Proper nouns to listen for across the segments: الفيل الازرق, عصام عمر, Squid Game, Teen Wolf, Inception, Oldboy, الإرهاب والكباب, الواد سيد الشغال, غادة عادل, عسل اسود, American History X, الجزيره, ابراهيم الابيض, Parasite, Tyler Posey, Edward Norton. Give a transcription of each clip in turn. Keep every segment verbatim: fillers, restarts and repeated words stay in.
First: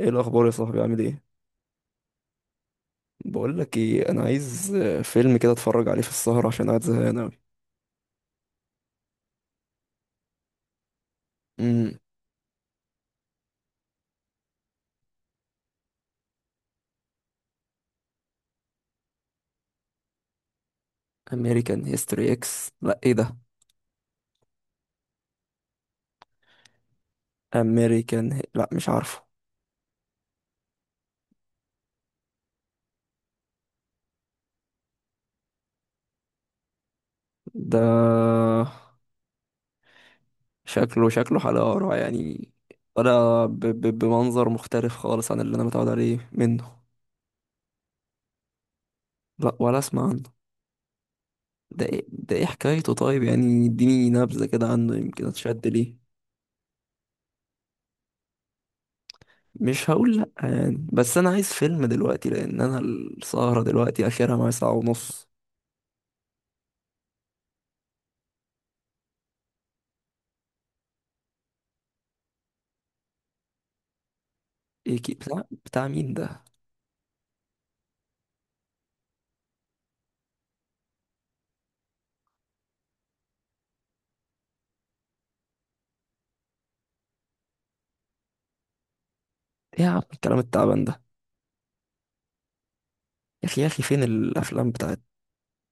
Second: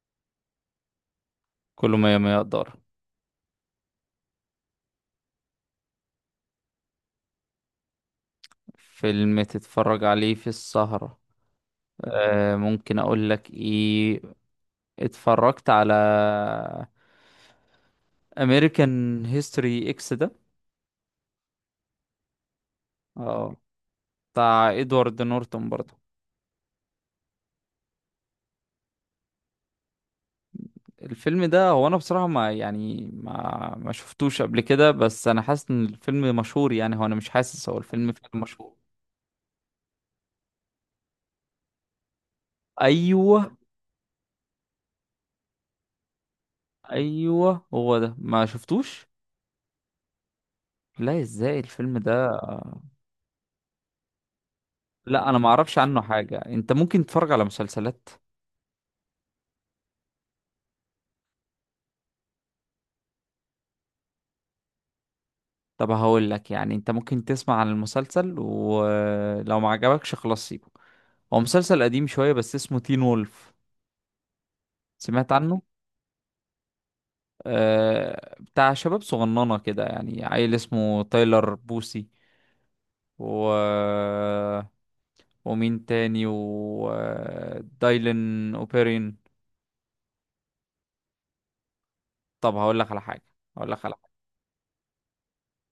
ايه الاخبار يا صاحبي؟ عامل ايه؟ كله مية مية دار. بقول لك ايه، انا عايز آه، فيلم كده اتفرج عليه في السهره عشان قاعد زهقان اوي. فيلم تتفرج عليه في السهرة؟ امم آه ممكن اقول لك ايه. اتفرجت على امريكان هيستوري اكس ده. امريكان هيستوري اكس؟ لا، ايه ده؟ اه، بتاع ادوارد نورتون برضه. امريكان، لا مش عارفه. الفيلم ده، هو انا بصراحة ما يعني، ما ما شفتوش قبل كده، بس انا حاسس ان الفيلم مشهور يعني. هو انا مش حاسس، ده هو الفيلم فعلا مشهور؟ شكله شكله حلقه قرع يعني، ايوه. ولا ب... ب... بمنظر مختلف خالص عن اللي انا متعود عليه منه. ايوه هو ده، ما شفتوش. لا، ولا اسمع عنه. لا ازاي ده الفيلم ايه؟ ده؟ ده ايه حكايته طيب؟ يعني اديني نبذه كده عنه يمكن لا انا ما اتشد اعرفش ليه. عنه حاجه، انت ممكن تتفرج على مسلسلات. مش هقول لأ يعني، بس أنا عايز فيلم دلوقتي لأن أنا السهرة دلوقتي آخرها معايا ساعة ونص. طب هقول لك يعني، انت ممكن تسمع عن المسلسل، ولو ما عجبكش خلاص سيبه. هو مسلسل قديم شويه، بس اسمه تين وولف. ايه كي؟ سمعت بتاع عنه؟ بتاع مين ده؟ آه، بتاع شباب صغننه كده، يعني عيل اسمه تايلر بوسي، و ومين تاني، ودايلن اوبيرين. ايه يا عم الكلام التعبان ده؟ طب هقول لك على حاجه. يا اخي يا هقول اخي لك على فين حاجه. الافلام بتاعت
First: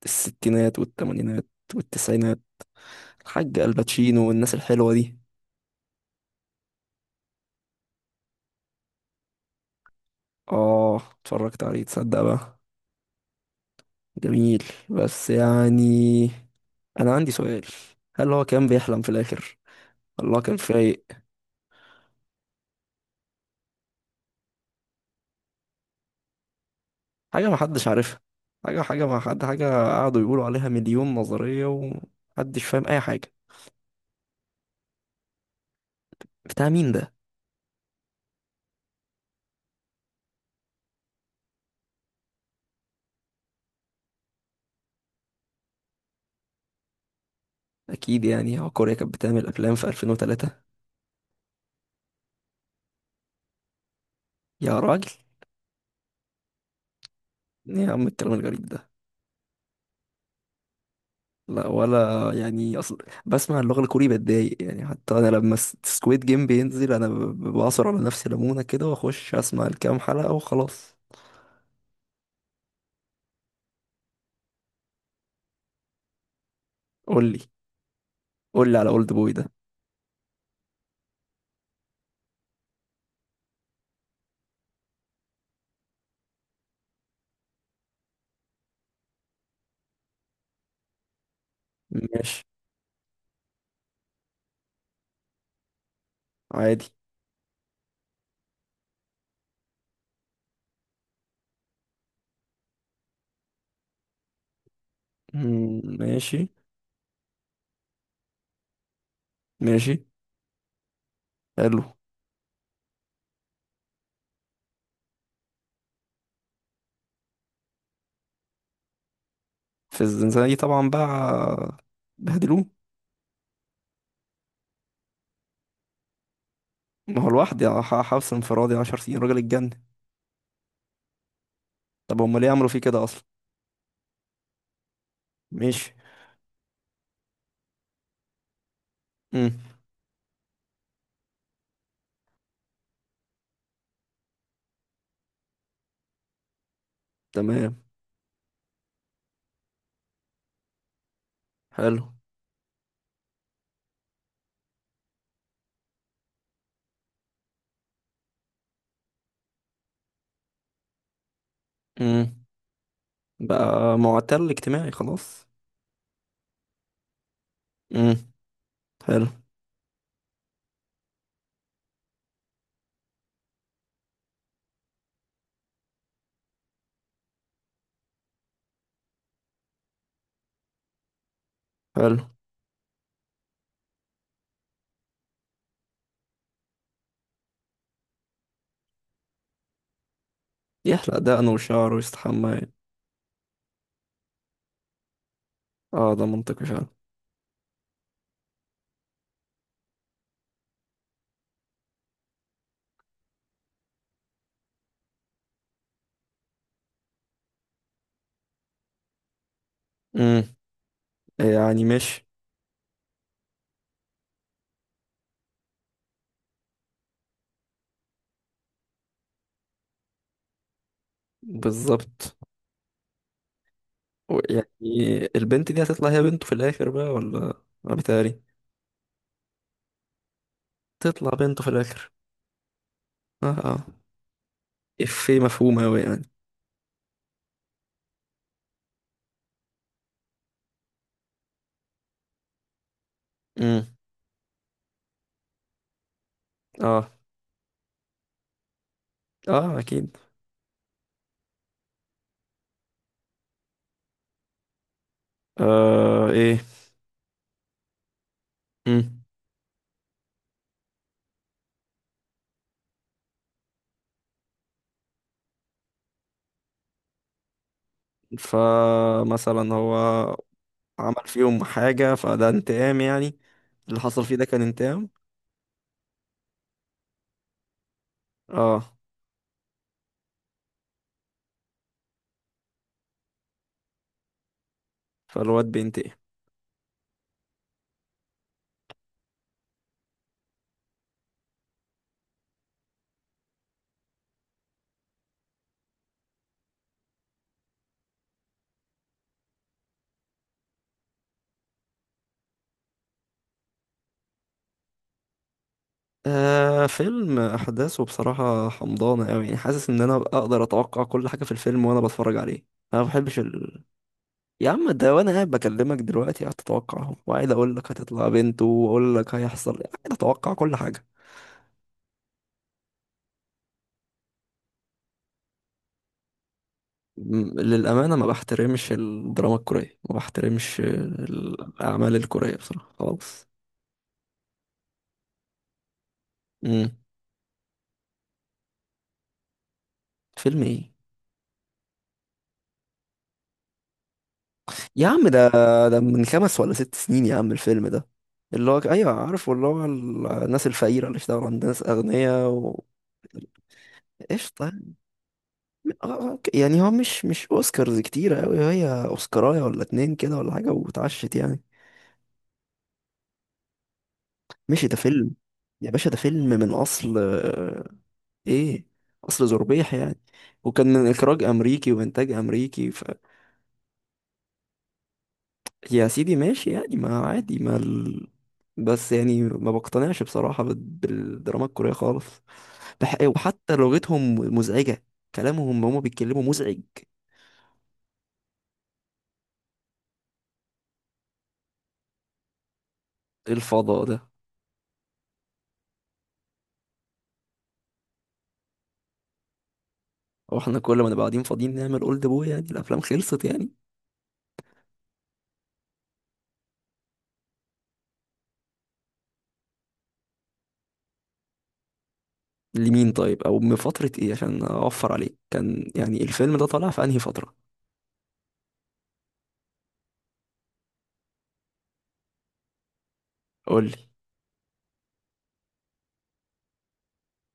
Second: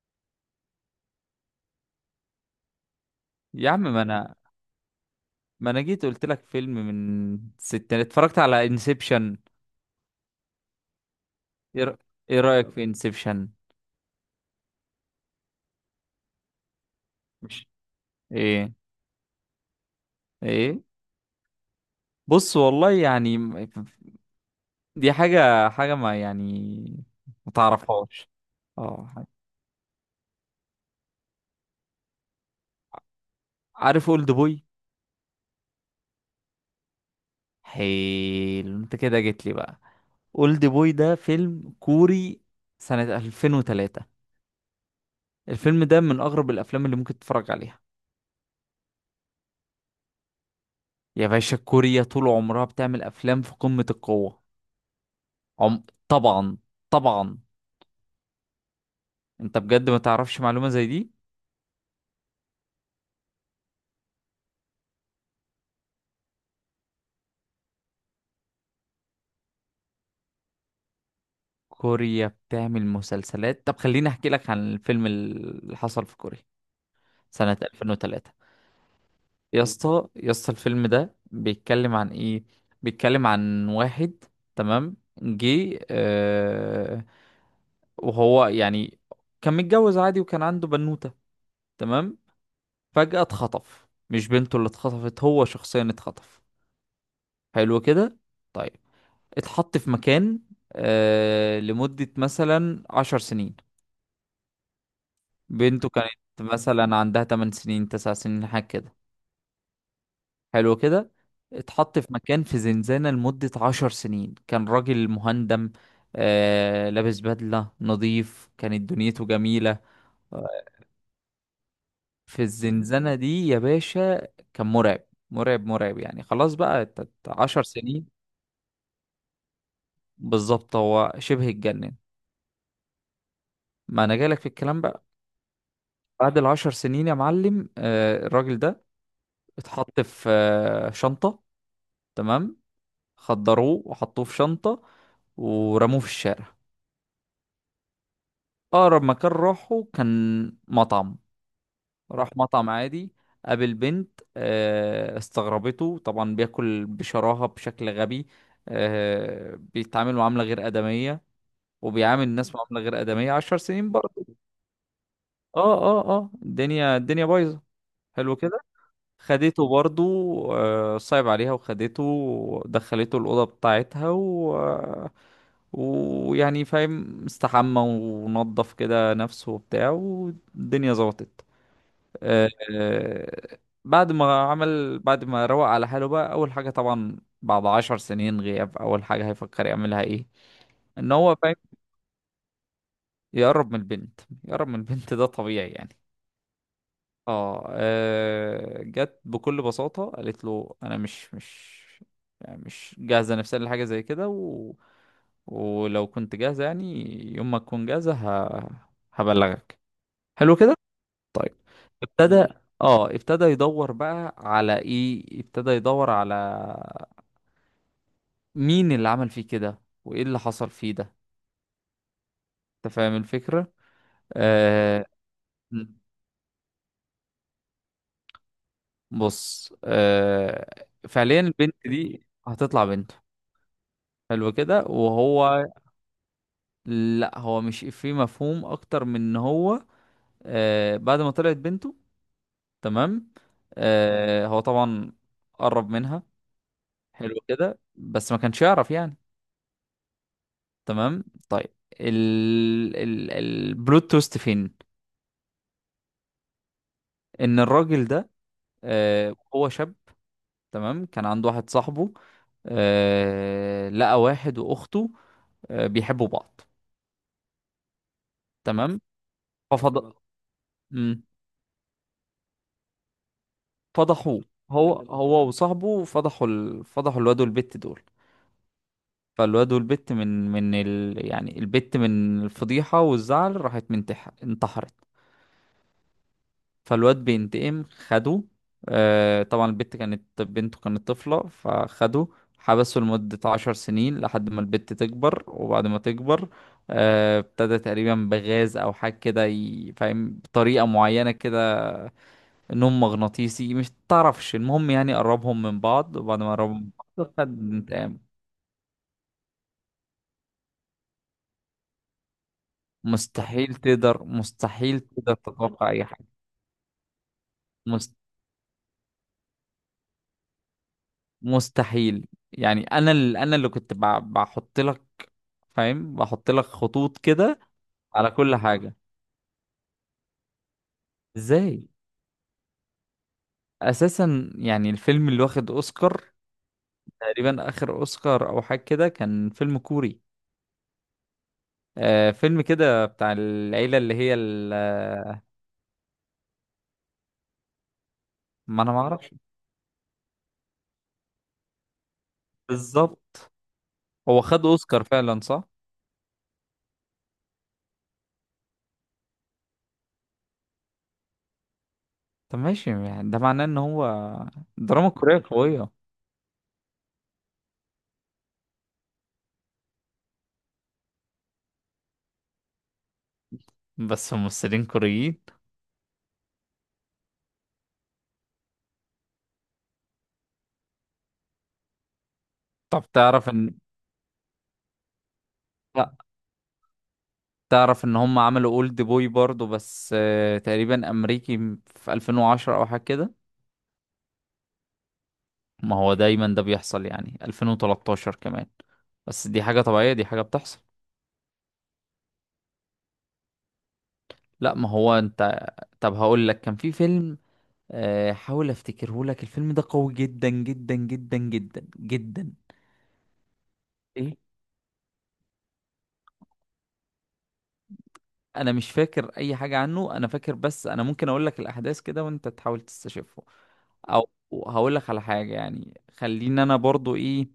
الستينات والثمانينات والتسعينات، الحاج يا عم، ما الباتشينو انا والناس الحلوه دي؟ ما انا جيت قلت لك فيلم من ستة، اتفرجت على انسبشن. اه اتفرجت عليه، ايه رأ- تصدق إيه بقى؟ رأيك في انسبشن؟ جميل، بس يعني انا عندي سؤال. مش. هل هو كان ايه. بيحلم في الاخر؟ الله، كان ايه. فايق؟ بص والله يعني م- دي حاجة، حاجة، ما يعني، حاجه ما ما حدش عارفها. تعرفهاش. حاجه حاجه ما اه، حد حاجه قعدوا يقولوا عليها مليون نظريه ومحدش فاهم اي حاجه. عارف اولد بوي؟ بتاع مين ده؟ حلو انت كده جيت لي بقى. اولد بوي ده فيلم كوري سنة ألفين وثلاثة. الفيلم ده من اغرب الافلام اللي ممكن تتفرج عليها. اكيد، يعني هو كوريا كانت بتعمل افلام في ألفين وثلاثة؟ يا باشا، كوريا طول عمرها بتعمل افلام في قمة القوة. يا راجل! عم... طبعا، طبعا. ايه يا عم الكلام الغريب ده؟ انت بجد ما تعرفش معلومة زي دي؟ لا، ولا يعني، اصل بسمع اللغة الكوري بتضايق يعني. حتى انا لما سكويد جيم بينزل انا ب- ب- بعصر على نفسي ليمونة كده واخش اسمع الكام حلقة وخلاص. كوريا بتعمل مسلسلات. طب خليني احكي لك عن الفيلم اللي حصل في كوريا، قول لي، سنة ألفين وثلاثة. قول لي على اولد بوي ده. يا اسطى، يا اسطى، الفيلم ده بيتكلم عن ايه؟ بيتكلم عن واحد. تمام. جه آه وهو يعني كان متجوز عادي، وكان عنده بنوتة. تمام. ماشي. فجأة اتخطف. مش بنته اللي اتخطفت، هو شخصيا اتخطف. عادي. حلو كده. طيب. اتحط في مكان آه لمدة مثلا عشر سنين. مم، بنته كانت ماشي. مثلا عندها 8 سنين، 9 سنين، حاجة كده. ماشي. حلو كده. حلو. اتحط في مكان، في زنزانة لمدة 10 سنين. كان راجل مهندم، آه لابس بدلة نظيف، كانت دنيته جميلة. في الزنزانة دي طبعا بقى في بهدلوه. الزنزانة دي يا باشا، كان مرعب، مرعب، مرعب يعني. خلاص بقى، ت- ما ت- هو عشر لوحدي، ح- سنين حبس انفرادي عشر سنين، راجل اتجنن. بالظبط، هو شبه اتجنن. طب هما ليه عملوا فيه كده اصلا؟ ما انا جالك في الكلام بقى. ماشي. بعد العشر سنين يا معلم، آه، الراجل ده مم، اتحط في آه، شنطة. تمام. خدروه وحطوه في شنطة، ورموه في الشارع. تمام. أقرب مكان راحه كان مطعم. حلو. راح مطعم عادي، قابل بنت. آه، استغربته طبعا، بياكل بشراهة بشكل غبي، آه، بيتعامل معاملة غير آدمية، وبيعامل مم. الناس معاملة غير آدمية عشر سنين بقى برضه. معتل اجتماعي خلاص. اه، اه، اه، الدنيا، الدنيا بايظة. امم. حلو كده. حلو. خدته برضو، آه، صعب عليها، وخدته ودخلته الأوضة بتاعتها و... آه، ويعني فاهم، استحمى ونضف كده نفسه وبتاع، والدنيا ظبطت. حلو. آه، آه، بعد ما عمل بعد ما روق على حاله بقى، أول حاجة طبعا بعد عشر سنين غياب، أول حاجة هيفكر يعملها إيه؟ إن يحلق هو دقنه فاهم وشعره ويستحمى. يقرب من البنت يقرب من البنت ده طبيعي يعني. اه ده منطقي فعلا. اه، آه، جت بكل بساطة قالت له: انا مش مش يعني، مش جاهزة نفسيا لحاجة زي كده، و... ولو كنت جاهزة يعني، يوم ما تكون جاهزة ه... هبلغك. امم. حلو كده. طيب. يعني ماشي. ابتدى مم. اه، ابتدى يدور بقى على ايه، ابتدى يدور على مين اللي عمل فيه كده وايه اللي حصل فيه ده. بالظبط. انت فاهم الفكرة. و- يعني آه... البنت دي هتطلع هي بنته في الاخر بقى، ولا ولا بيتهيألي؟ بص، آه... تطلع فعليا بنته في البنت الاخر. دي هتطلع بنته. اه اه. حلو كده. افيه وهو مفهوم اوي يعني. لا، هو مش في مفهوم اكتر من ان هو آه بعد ما طلعت بنته. تمام. امم. آه هو طبعا قرب منها. اه حلو كده، بس ما كانش يعرف يعني. اه اكيد. تمام. طيب. ال ال البلوت تويست فين؟ آه ايه. ان الراجل ده امم. آه هو شاب. تمام. كان عنده واحد صاحبه، آه لقى واحد واخته، آه بيحبوا بعض. تمام. فمثلا هو ففضل عمل فيهم حاجة فده انتقام يعني؟ اللي حصل فيه ده فضحوه. كان هو انتقام؟ هو وصاحبه فضحوا ال... فضحوا الواد والبت دول. اه. فالواد والبت، من من ال... يعني البت، من الفضيحة والزعل، راحت منتح... انتحرت. فالواد بينتقم. فالواد بينتقم، خده. آه طبعا البت كانت بنته، كانت طفلة، فخده حبسه لمدة عشر سنين لحد ما البت تكبر، وبعد ما تكبر آه، ابتدى تقريبا بغاز او حاجة كده، ي- فاهم، بطريقة معينة كده، نوم مغناطيسي مش تعرفش. المهم يعني، قربهم من بعض، وبعد ما قربهم آه من بعض، فيلم خد احداثه انتقام. بصراحه حمضانه قوي، يعني حاسس ان انا اقدر اتوقع كل حاجه في الفيلم وانا بتفرج عليه. انا ما بحبش مستحيل ال... تقدر، يا عم مستحيل ده وانا تقدر قاعد تتوقع بكلمك اي حاجه. دلوقتي قاعد اتوقعهم، وقاعد اقول لك مست... هتطلع بنت، واقول لك هيحصل إيه. قاعد اتوقع كل حاجه. مستحيل. يعني انا اللي انا اللي كنت ب... بحط لك، فاهم، بحط لك خطوط كده م- للامانه ما على كل بحترمش حاجه. الدراما الكوريه، ما بحترمش ازاي؟ الاعمال الكوريه بصراحه خالص. اساسا يعني، الفيلم اللي واخد اوسكار، امم. تقريبا اخر اوسكار او حاجه كده، كان فيلم كوري. فيلم ايه؟ آه فيلم كده بتاع العيله، اللي هي ال- يا عم ده، ده من خمس ولا ست سنين يا عم الفيلم ده، اللي هو ما انا ما ايوه اعرفش. عارف اللي هو ال- الناس الفقيرة اللي اشتغلوا عند ناس اغنياء و... بالظبط. هو قشطة خد يعني. اوسكار فعلا صح؟ آه، أوكي. يعني هو مش مش اوسكارز كتيرة اوي، هي اوسكاراية ولا اتنين كده ولا حاجة واتعشت يعني. طب ماشي يعني، ده معناه ان هو ماشي، ده الدراما فيلم. الكورية يا قوية. باشا ده فيلم من اصل آه، ايه، اصل زربيح يعني، وكان من اخراج امريكي وانتاج امريكي ف... بس ممثلين كوريين. يا سيدي ماشي يعني، ما عادي، ما ال... بس يعني ما بقتنعش بصراحة بال- بالدراما الكورية خالص. طب بح... تعرف ان وحتى لغتهم مزعجة، كلامهم هما لا، بيتكلموا مزعج. تعرف ان هم عملوا اولد بوي برضو، بس آه، تقريبا امريكي، في ألفين وعشرة او حاجة كده. إيه الفضاء ده؟ ما هو دايما ده بيحصل يعني، ألفين وتلتاشر كمان. بس دي حاجة طبيعية، دي حاجة هو احنا بتحصل. كل ما نبقى قاعدين فاضيين نعمل اولد بوي؟ يعني الافلام خلصت يعني؟ لا ما هو انت. طب هقول لك، كان في فيلم آه، حاول افتكره لك. الفيلم ده قوي جدا، جدا، جدا، جدا، جدا. لمين طيب؟ او من فترة ايه، ايه. عشان اوفر عليك، كان يعني الفيلم ده طالع في انهي فترة؟ انا مش فاكر اي حاجه عنه، انا فاكر بس. انا ممكن اقول لك الاحداث كده، وانت تحاول تستشفه، قول لي. او هقول لك على حاجه يعني. خليني انا برضو ايه.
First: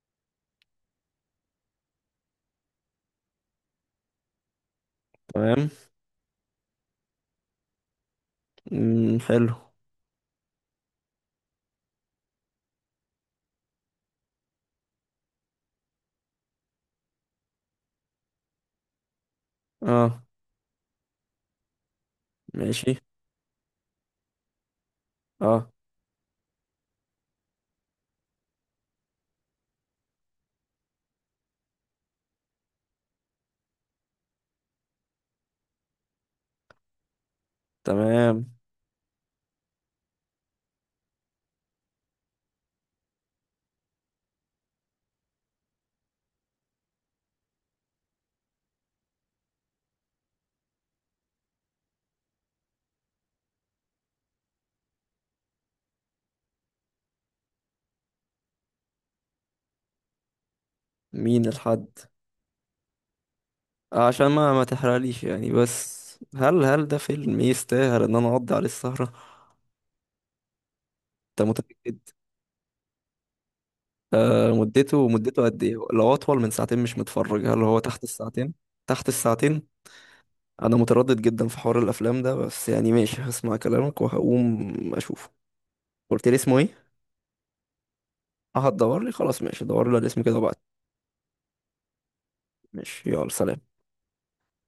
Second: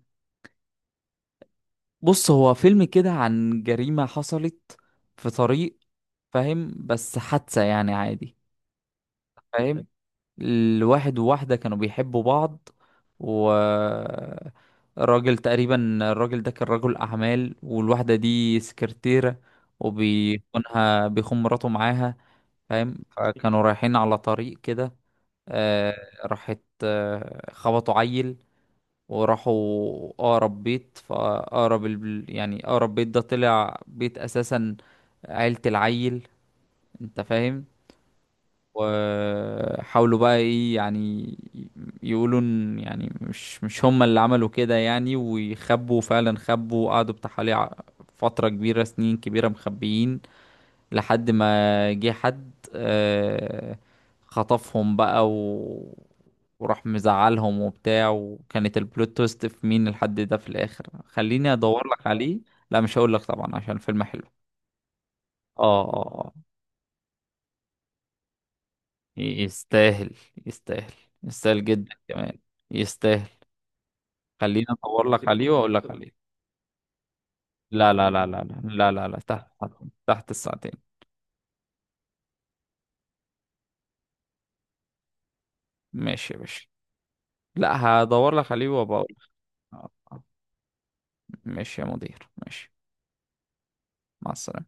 بص، هو فيلم كده عن جريمه حصلت في تمام. طريق، فاهم، بس حادثه يعني عادي، امم. حلو. فاهم. الواحد وواحده كانوا بيحبوا بعض، و الراجل تقريبا الراجل ده كان رجل اعمال، والواحده دي سكرتيره، اه. وبيخونها بيخون مراته معاها، ماشي. فاهم. فكانوا رايحين على طريق كده، اه. آه راحت آه خبطوا عيل، وراحوا اقرب بيت، فاقرب ال... يعني اقرب بيت ده طلع بيت اساسا، عيلة العيل، انت فاهم. تمام. وحاولوا بقى ايه يعني، يقولوا ان يعني مش مش هم اللي عملوا كده يعني، ويخبوا فعلا. خبوا وقعدوا بتاع حوالي ع- فترة كبيرة، سنين كبيرة، مخبيين، لحد ما جه حد، آه، خطفهم بقى، و... وراح مزعلهم وبتاع. وكانت البلوت تويست في مين الحد ده في الاخر. مين خليني ادور الحد؟ لك عليه. لا مش هقول لك طبعا، عشان الفيلم حلو. عشان ما ما تحرقليش يعني، اه، بس اه، آه. هل هل ده فيلم يستاهل ان انا اقضي عليه السهرة؟ يستاهل، يستاهل، انت يستاهل جدا متأكد؟ كمان، يستاهل. آه، خليني مدته ادور لك مدته عليه قد واقول ايه؟ لك عليه. لو اطول من ساعتين مش متفرج، هل هو لا، تحت لا، لا، لا، الساعتين؟ لا، لا، لا، تحت لا. تحت. الساعتين. تحت الساعتين. انا متردد جدا في حوار الافلام ده، بس يعني ماشي هسمع كلامك وهقوم اشوفه. قلت ماشي لي يا اسمه باشا. ايه؟ لا، هدور لك اه عليه هتدور وبقول لي، لك. خلاص ماشي، دور لي آه، على الاسم آه. كده وبعد. ماشي يا مدير، ماشي. ماشي يلا سلام. مع السلامة.